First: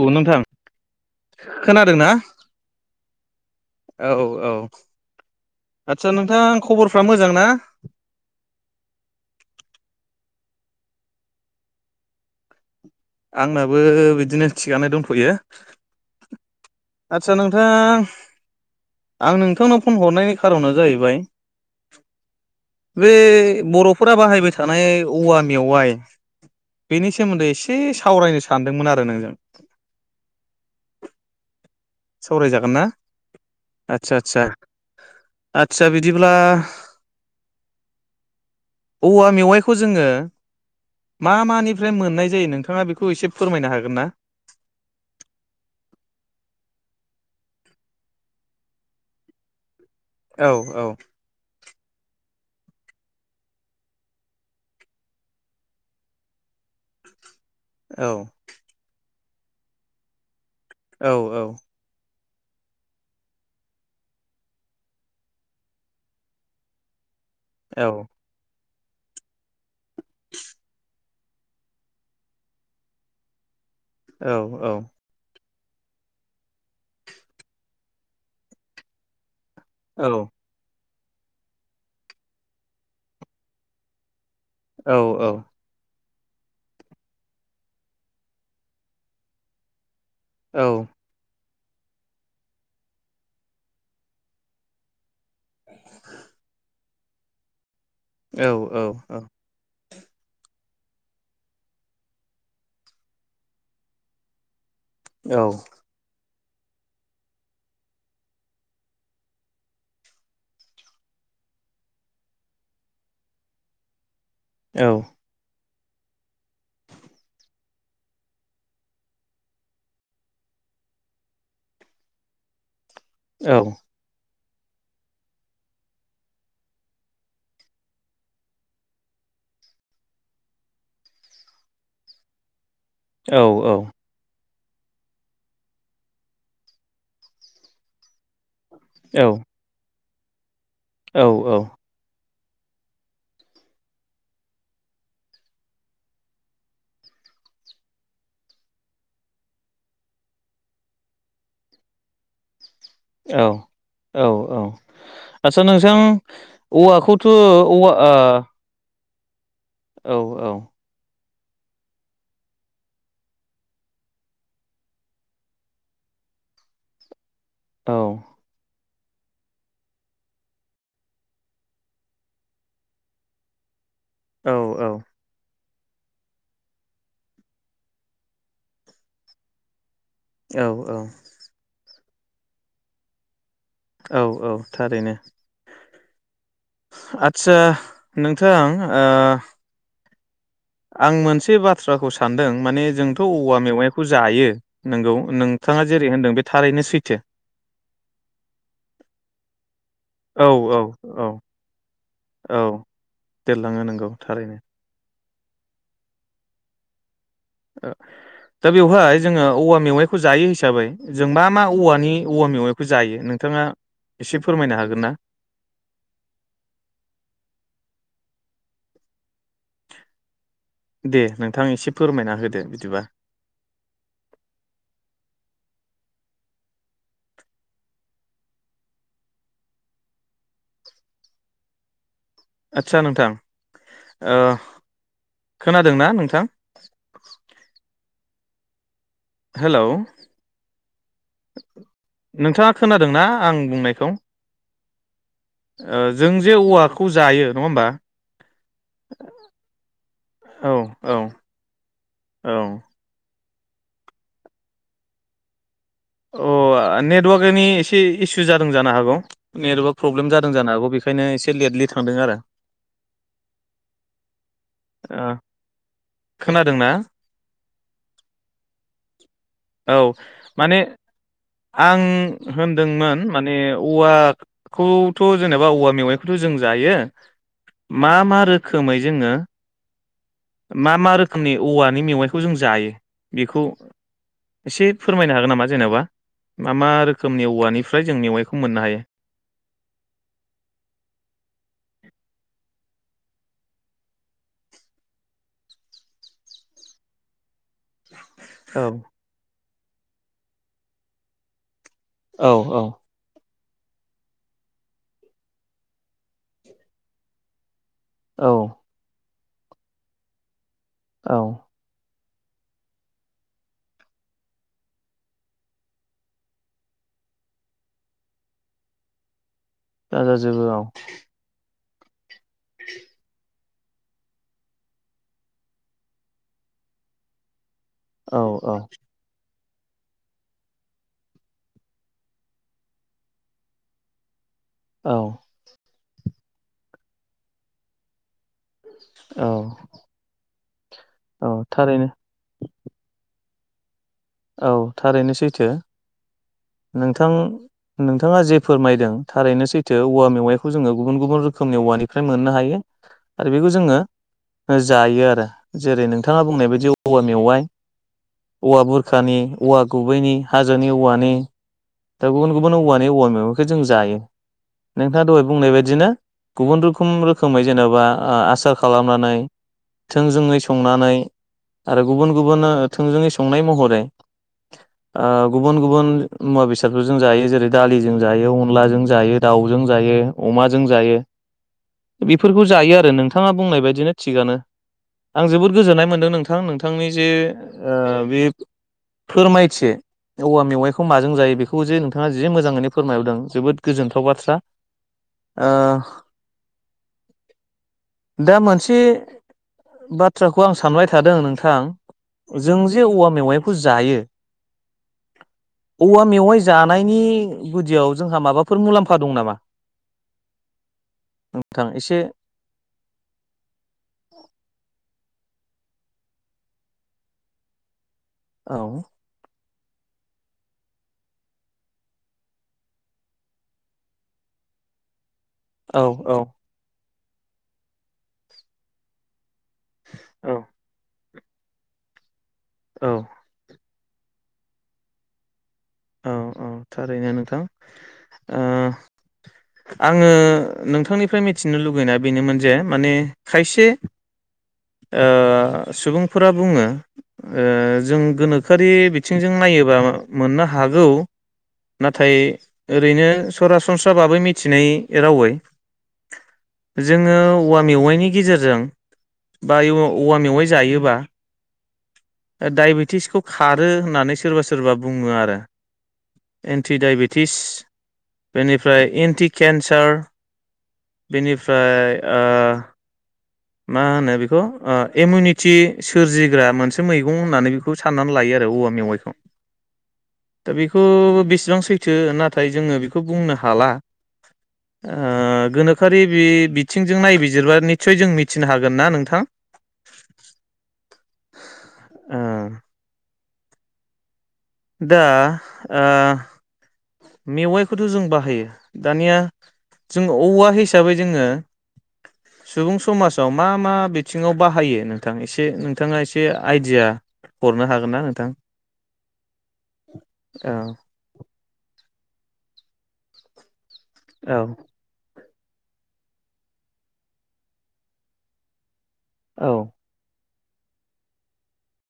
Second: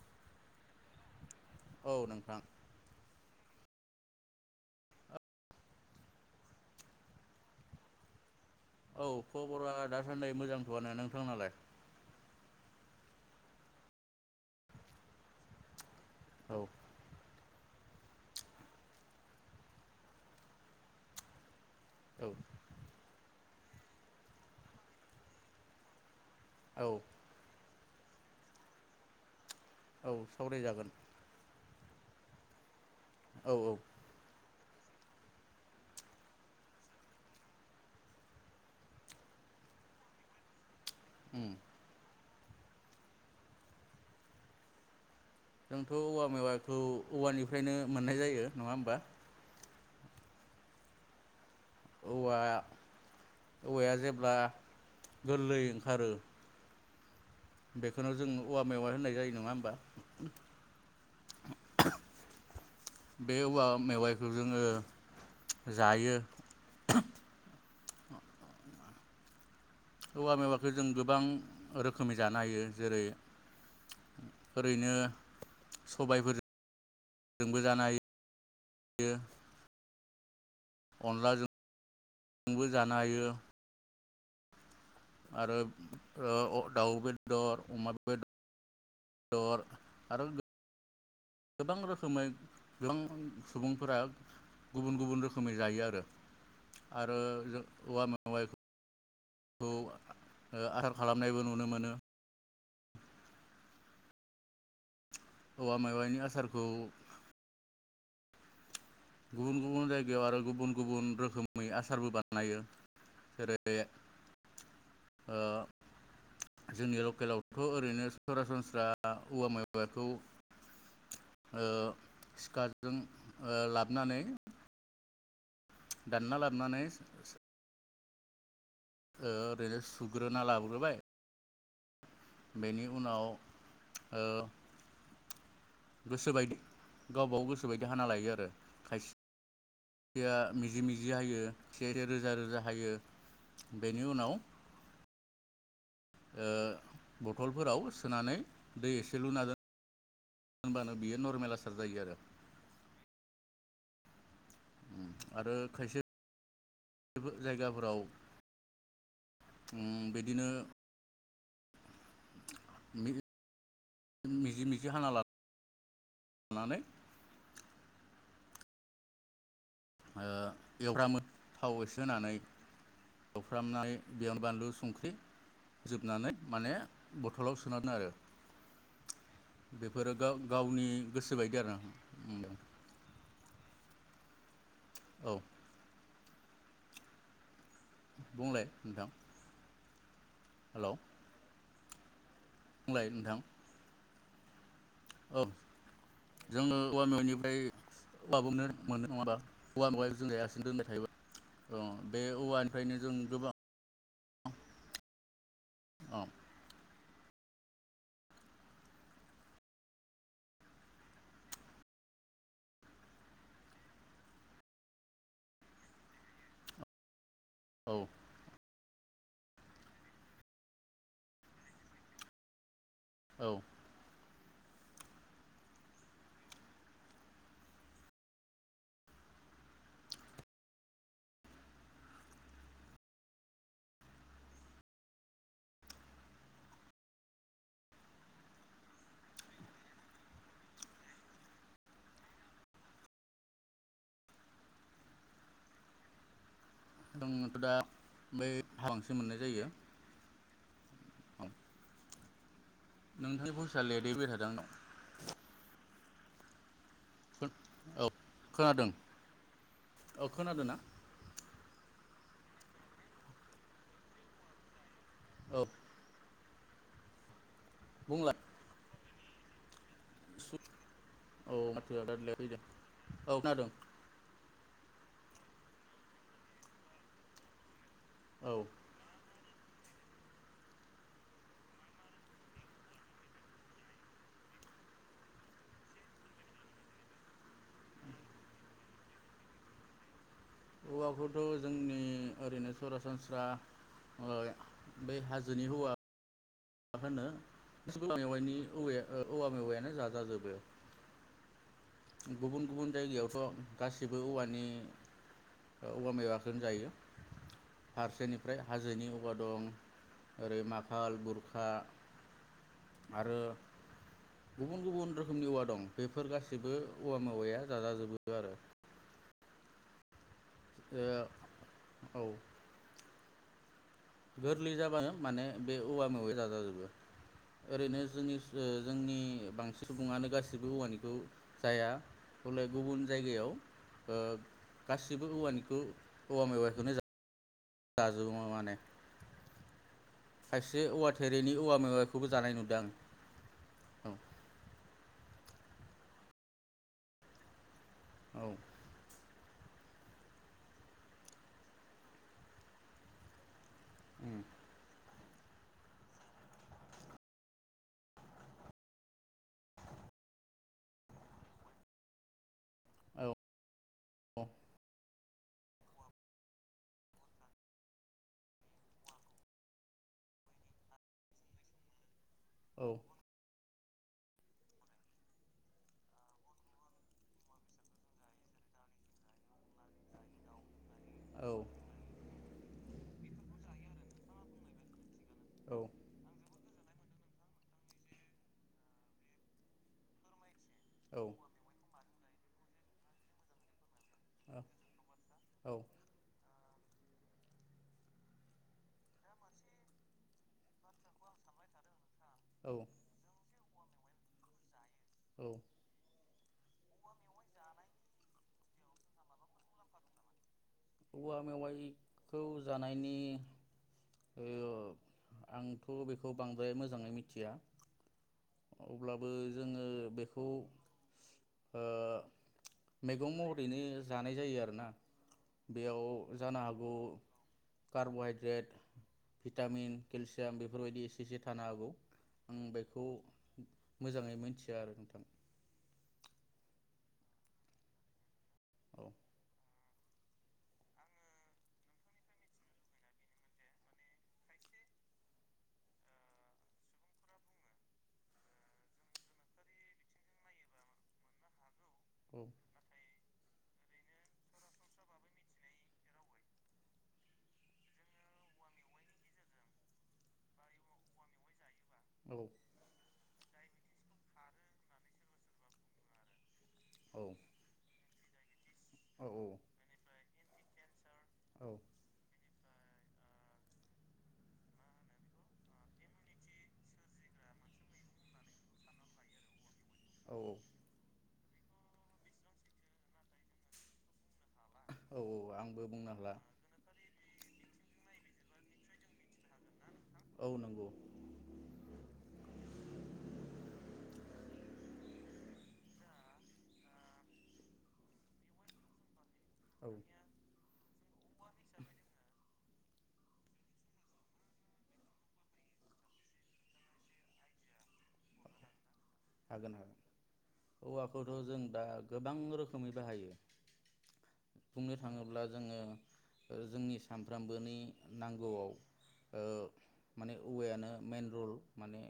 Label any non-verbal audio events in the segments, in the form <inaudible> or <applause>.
औ नोंथां। औ खोनादों ना? नोंथां औ औ। आतसा नोंथां खबरफ्रा मोजां ना? औ खबरा दासान्दि मोजांथवानो। नोंथांनालाय? आंनाबो बिदिनो थिगानो दंथयो। औ आतसा नों थां, आं नोंथांनाव फन हरनायनि खारना जाहैबाय औ बे बरफोरा बाहायबाय थानाय औवा मेवाइ औ बेनि सोमोन्दै एसे सावरायनो सानदोंमोन आरो नोंजों। औ सावरायजागोन। सावरायजागोन ना? औ औ आतसा आतसा। आतसा बिदिब्ला औवा मेवाइखौ जोङो मा उम मानिफ्राय मोननाय जायो नोंथाङा बेखौ एसे फोरमायनो हागोन ना? जोंथ औवा मेवाखौ औवानिफ्रायनो मोननाय जायो नङा होमबा? औ औ। औवा औवाया जेब्ला गोरलै ओंखारो औ बेखौनो जों औवा मेवा होननाय जायो। नङा होमबा। औ औ बे औवा मेवाइखौ जोङो जायो। औ औवा मेवाखौ जों गोबां रोखोमनि जानो हायो जेरै औ औ ओरैनो सबायफोरजोंबो जानो हायो। औ। अनलाजों बो जानो हायो। औ आरो। दाउ बेदर अमा बेदर। आरो औ। गोबां रोखोमै गोबां सुबुंफोरा गुबुन गुबुन रोखोम। रखोमै जायो आरो‌ आरो जों। औ औ औ। आर खालामनायबो नुनो मोनो। औवा मेवायनि आसार। औ। गुबुन गुबुन जायगायाव आरो गुबुन गुबुन रोखोमै आसारबो बानायो जेरै ओ। जोंनि लकेलाव खौ ओरैनो सरासनस्रा औवा माखौ। जों ला। होननानै दानना लाबनानै ओरैनो सुग्रोना लाग्रोबाय बेनि उनाव औ-औ-औ-औ-औ-औ-औ-औ-औ-औ-औ गोसोबायदि गावबाव गोसोबायदि हाना लायो आरो। औ। खायसेया <unintelligible> मिजि मिजि हायो खायसे रोजा रोजा रोजा हायो बेनि उनाव बथलफोराव सोनानै दै एसे लुना दोन होनबानो बियो नरमेल आसार जायो आरो। औ औ। औ उम आरो आचसा खायसे नोंथां औवाखौथ औवा ओ ओम बिदिनो मिजि मिजि मिजि हाना ला नानै औ। ओ एवफ्रामो थाव एसे होनानै एवफ्रामनानै बेयावनो बानलु औ-औ-औ-औ-औ-औ-औ-औ संख्रि- जोबनानै माने बथलाव सोना दोनो आरो बे फोरो गाव-गावनि गोसोबायदि आरो उम। औ औ। थारैनो। आतसा नोंथां ओ हेलौ आं मोनसे बा थ्राखौसो सानदों माने बुंलाय जोंथ नोंथां औवा मेवाइखौ जायो नोंगौ औ नोंथाङा जेरै होनदों बे जोङो थारैनो औवा सैथो मेवाइनिफ्राय औवा मोनो नङा होनबा औवा मेवाया जों जायालासिनो दोनबाय थायोबा औ-औ-औ-औ औ बे औवानिफ्रायनो जों गोबां देरलाङो नोंगौ थारैनो। औ। ओ दा बेवहाय जोङो औवा मेवाइखौ जायो हिसाबै जों मा मा औवानि औवा मेवाइखौ जायो नोंथाङा एसे फोरमायनो हागोन ना? औ दे नोंथां एसे फोरमायना होदो बिदिबा। औ। आचसा नोंथां ओ खोनादोंना नोंथां? हेलौ नोंथाङा खोनादोंना आं बुंनायखौ? ओ जों जे औवा जोंनावथ दा बै हांसो मोन्नाय जायो। औ औ। नोंथांनि भयसा लेदयै फैबाय थादों आंनाव। अ आ नेटवार्कनि एसे औ इसु जादों खोनादों जानो हागौ नेटवार्क औ प्रब्लेम जादों खोनादों जानो ना हागौ बेखायनो एसे लेटलि थांदों आरो ओ। औ खोनादों ना? बुंलाय। औ माने औ माथोआ आं बिराद लेट फैदों होन्दोंमोन औ माने खोनादों औवा बेखौथ जेनेबा औवा मेवाइखौथ जों जायो। मा मा औ रोखोमै जोङो मा मा रोखोमनि औवानि मेवाइखौ जों जायो बेखौ एसे फोरमायनो हागोन नामा जेनेबा मा मा रोखोमनि औवानिफ्राय जों मेवाइखौ मोन्नो हायो? औवाखौथ जोंनि ओरैनो सरासनस्रा ओ बै हाजोनि औवा मा होनो औवा मेवाइनि औ औवा ओ औवा मेवाइआ जाजाजोबो। औ गुबुन औ गुबुन जायगायावथ गासिबो औवानि औवा मेवाखौनो जायो। औ फारसेनिफ्राय हाजोनि औवा दं ओरै मा ल औ गुरखा आरो गुबुन गुबुन रोखोमनि औवा दं। बेफोर गासिबो औवा मेवाइया जाजाजोबो आरो। ओ <unintelligible> ओ औ। गोरलै जाबानो माने बे औवा मेवाइ जाजाजोबो। ओरैनो जोंनि औ औ जोंनि बांसिन सुबुङानो गाससिबो औवानिखौ जाया हले गुबुन जायगायाव ओ औ गासिबो औवानिखौ औवा मेवाइखौनो जा जाजोबोमोन औ। खायसे बे औवा औ थेरेनि औवा थारैनो मेवाइखौबो जानाय नुदों आं। औ। औ थारैनो सैथो। नोंथां नोंथाङा औ जि फोरमायदों थारैनो सैथो औवा मेवाइखौ जोङो गुबुन गुबुन रोखोमनि औवानिफ्राय मोननो हायो। आरो बे जोङो जायो आरो जेरै नोंथाङा बुंनाय बायदि औवा मेवाइ औवा बुर खानि औवा गुबैनि हाजोनि औवानि दा गुबुन गुबुन औवानि औ औवा मेवाइखौ जों जायो। नोंथाङा दहाय बुंनाय बायदिनो गुबुन रोखोम रोखोमै जेनेबा आसार खालामनानै थोंजोङै संनानै आरो गुबुन गुबुन थोंजोङै संनाय महर ओ गुबुन गुबुन मुवा बेसाद खौ जों जायो जेरै दालिजों जायो अनलाजों जायो दावजों जायो अमा जों जायो बेफोरखौ जायो आरो नोंथाङा बुंनाय बदिनो थिगानो आं जबोर औ गोजोन्नाय मोनदों नोंथां नोंथांनि जे ओ बे फोरमायथि औवा‌ मेवाय खौ औ माजों जायो बेखो जे नोंथाङा जि मोजाङैनो फोरमायबोदों जोबोद गोजोन्थाव बाथ्रा ओ औ दा मोनसे बाथ्राखौ आं सानबाय थादों। नोंथां जों जे औवा मेवाय खौ जायो। औ औवा मेवाय जानायनि गुदियाव जोंहा माबाफोर मुलाम्फा दं नामा? औवा नोंथां एसे मेवाइखौ जानायनि ओ आंथ बेखौ बांद्राय मोजाङै मिथिया औ अब्लाबो जोङो बेखौ ओ मैगं महरैनो जानाय जायो आरोना बेयाव औ औ जानो हागौ कार्ब हाइड्रेट भिटामिन औ केलसियाम बेफोरबायदि से थानो हागौ आं बेखौ औ मोजाङै मिनथिया आरो नोंथां औ औ थारैनो नोंथां ओं औ आङो नोंथांनिफ्राय मिथिनो लुगैनाया बेनोमोन जे माने खायसे ओ सुबुंफोरा बुङो ओ जों गोनोखोआरि बिथिंजों नायोबा मोननो हागौ नाथाय औ ओरैनो सरासनस्राबाबो मिथिनाय रावै जोङो औवा मेवाइनि गेजेरजों बा औवा मेवाइ जायोबा औ डायबेटिसखौ खारो होननानै सोरबा सोरबा बुङो आरो औ एन्टिडायबेटिस बेनिफ्राय औ एन्टि केन्सार औ बेनिफ्राय ओ <inaudible> मा होनो बेखौ ओ इमिउनिटि सोरजिग्रा मोनसे मैगं होननानै बेखौ साननानै लायो आरो औवा मेवाइखौ। औ दा बेखौ बि बिसेबां सैथो नाथाय जोङो बेखौ बुंनो हाला औ आंबो बुंनो गोनोखोरि हाला बे बिथिंजों नायबिजिरबा <unintelligible> मि थिनो हागोना नोंथां? औ नंगौ ओ दा मेवाइखौथ जों बाहायो दानिया औ जोंङो औवा हिसाबै जोङो सुबुं समाजाव मा मा बिथिङाव बाहायो नोंथां एसे नोंथाङा एसे आइडिया हरनो हागोन ना नोंथां? हागोन हागोन औ हौवाखौथ जों दा गोबां रोखोमै बाहायो औ बुंनो थाङोब्ला जोङो ओ जोंनि सानफ्रोमबोनि नांगौआव ओ औ माने औवायानो मेन रल माने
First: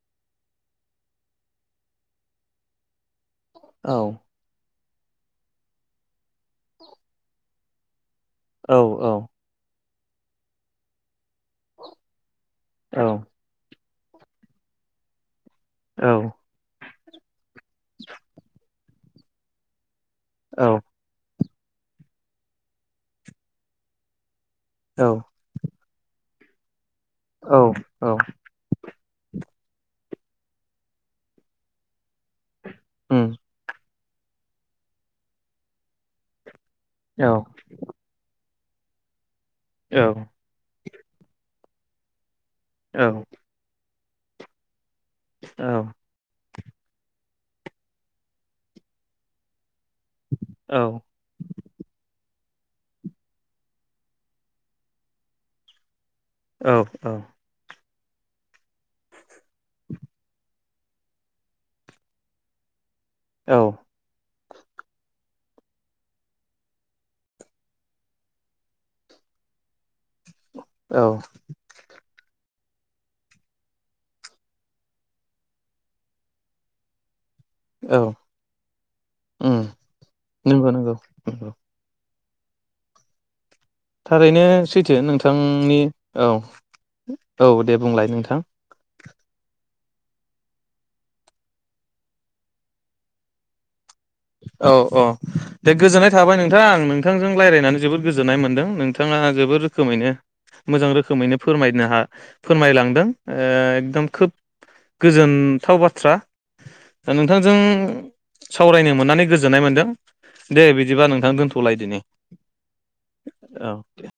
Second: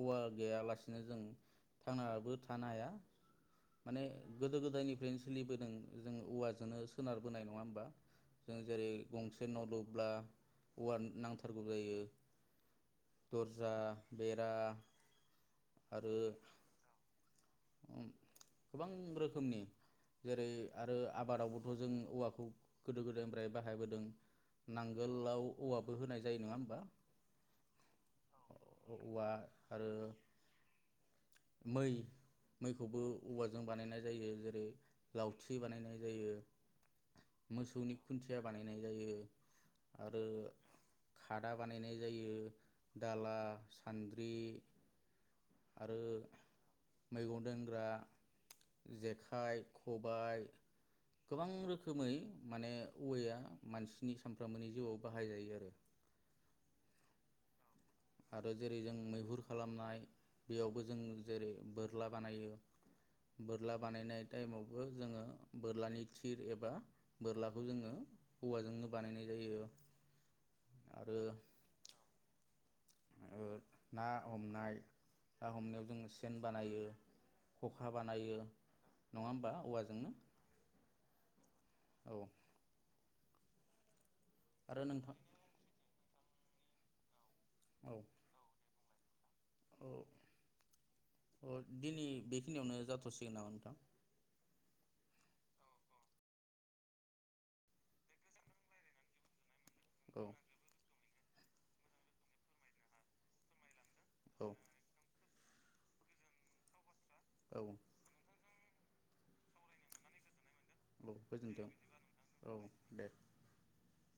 औवा गैयालासिनो जों थांनाबो थानो हाया औ माने गोदो गोदायनि सोलिबोदों जोङो औवाजोंनो सोनारबोनाय नङा होमबा? जों औ जेरै गंसे न' लु अब्ला औवा नांथारगौ जायो औ दर्जा बेरा आरो गोबां रोखोमनि जेरै औ आरो आबादआवबो जों औवाखौ गोदो गोदायनिफ्राय बाहायबोदों औ नांगोलाव औवाबो होनाय जायो नोङा ओमबा औ औ औवा आरो मै मैखौबो उम औवाजों बानायनाय जायो जेरै लावथि बानायनाय जायो औ मोसौनि खुन्थिया बानायनाय जायो। आरो औ दा बानायनाय जायो औ दाला सानद्रि औ आरो मैगं दोनग्रा, जेखाइ खबाय औ गोबां रोखोमै माने औवाया मानसिनि सामफ्रामबोनि जिवाव बाहायजायो आरो। औ औ आरो जेरै जों मैहुर खालामनाय बेयावबो जों जेरै बोरला बानायो बोरला औ बानायनाय टाइमावबो जोङो बोरलानि थिर एबा बोरलाखौ जोङो औवाजोंनो बानायनाय जायो आरो औ ओ ना हमनाय ना हमनायाव जों सेन बानायो। खखा औ बानायो नङा होमबा उम औवाजोंनो। नंगौ नंगौ नंगौ औ थारैनो आरो सैथो नोंथां नोंथांनि औ औ दे बुंलाय नोंथां। औ अ दिनै बेखिनियावनो जाथसिगोन नामा नोंथां। औ औ दे गोजोननाय थाबाय नोंथां आं नोंथांजों रायज्लायनानै जोबोद गोजोननाय मोनदों नोंथाङा जोबोद रोखोमैनो मोजां रोखोम रोखोमैनो फोरायनो हा फोरमायलांदों ओ एकदम खोब औ गोज गोजोनथाव बाथ्रा। दा नोंथांजों औ सावरायनो मोननानै गोजोन्नाय मोन्दों। दे बिदिबा औ नोंथां गोजोन्थों दोनथलायदिनि औ दे औ दे।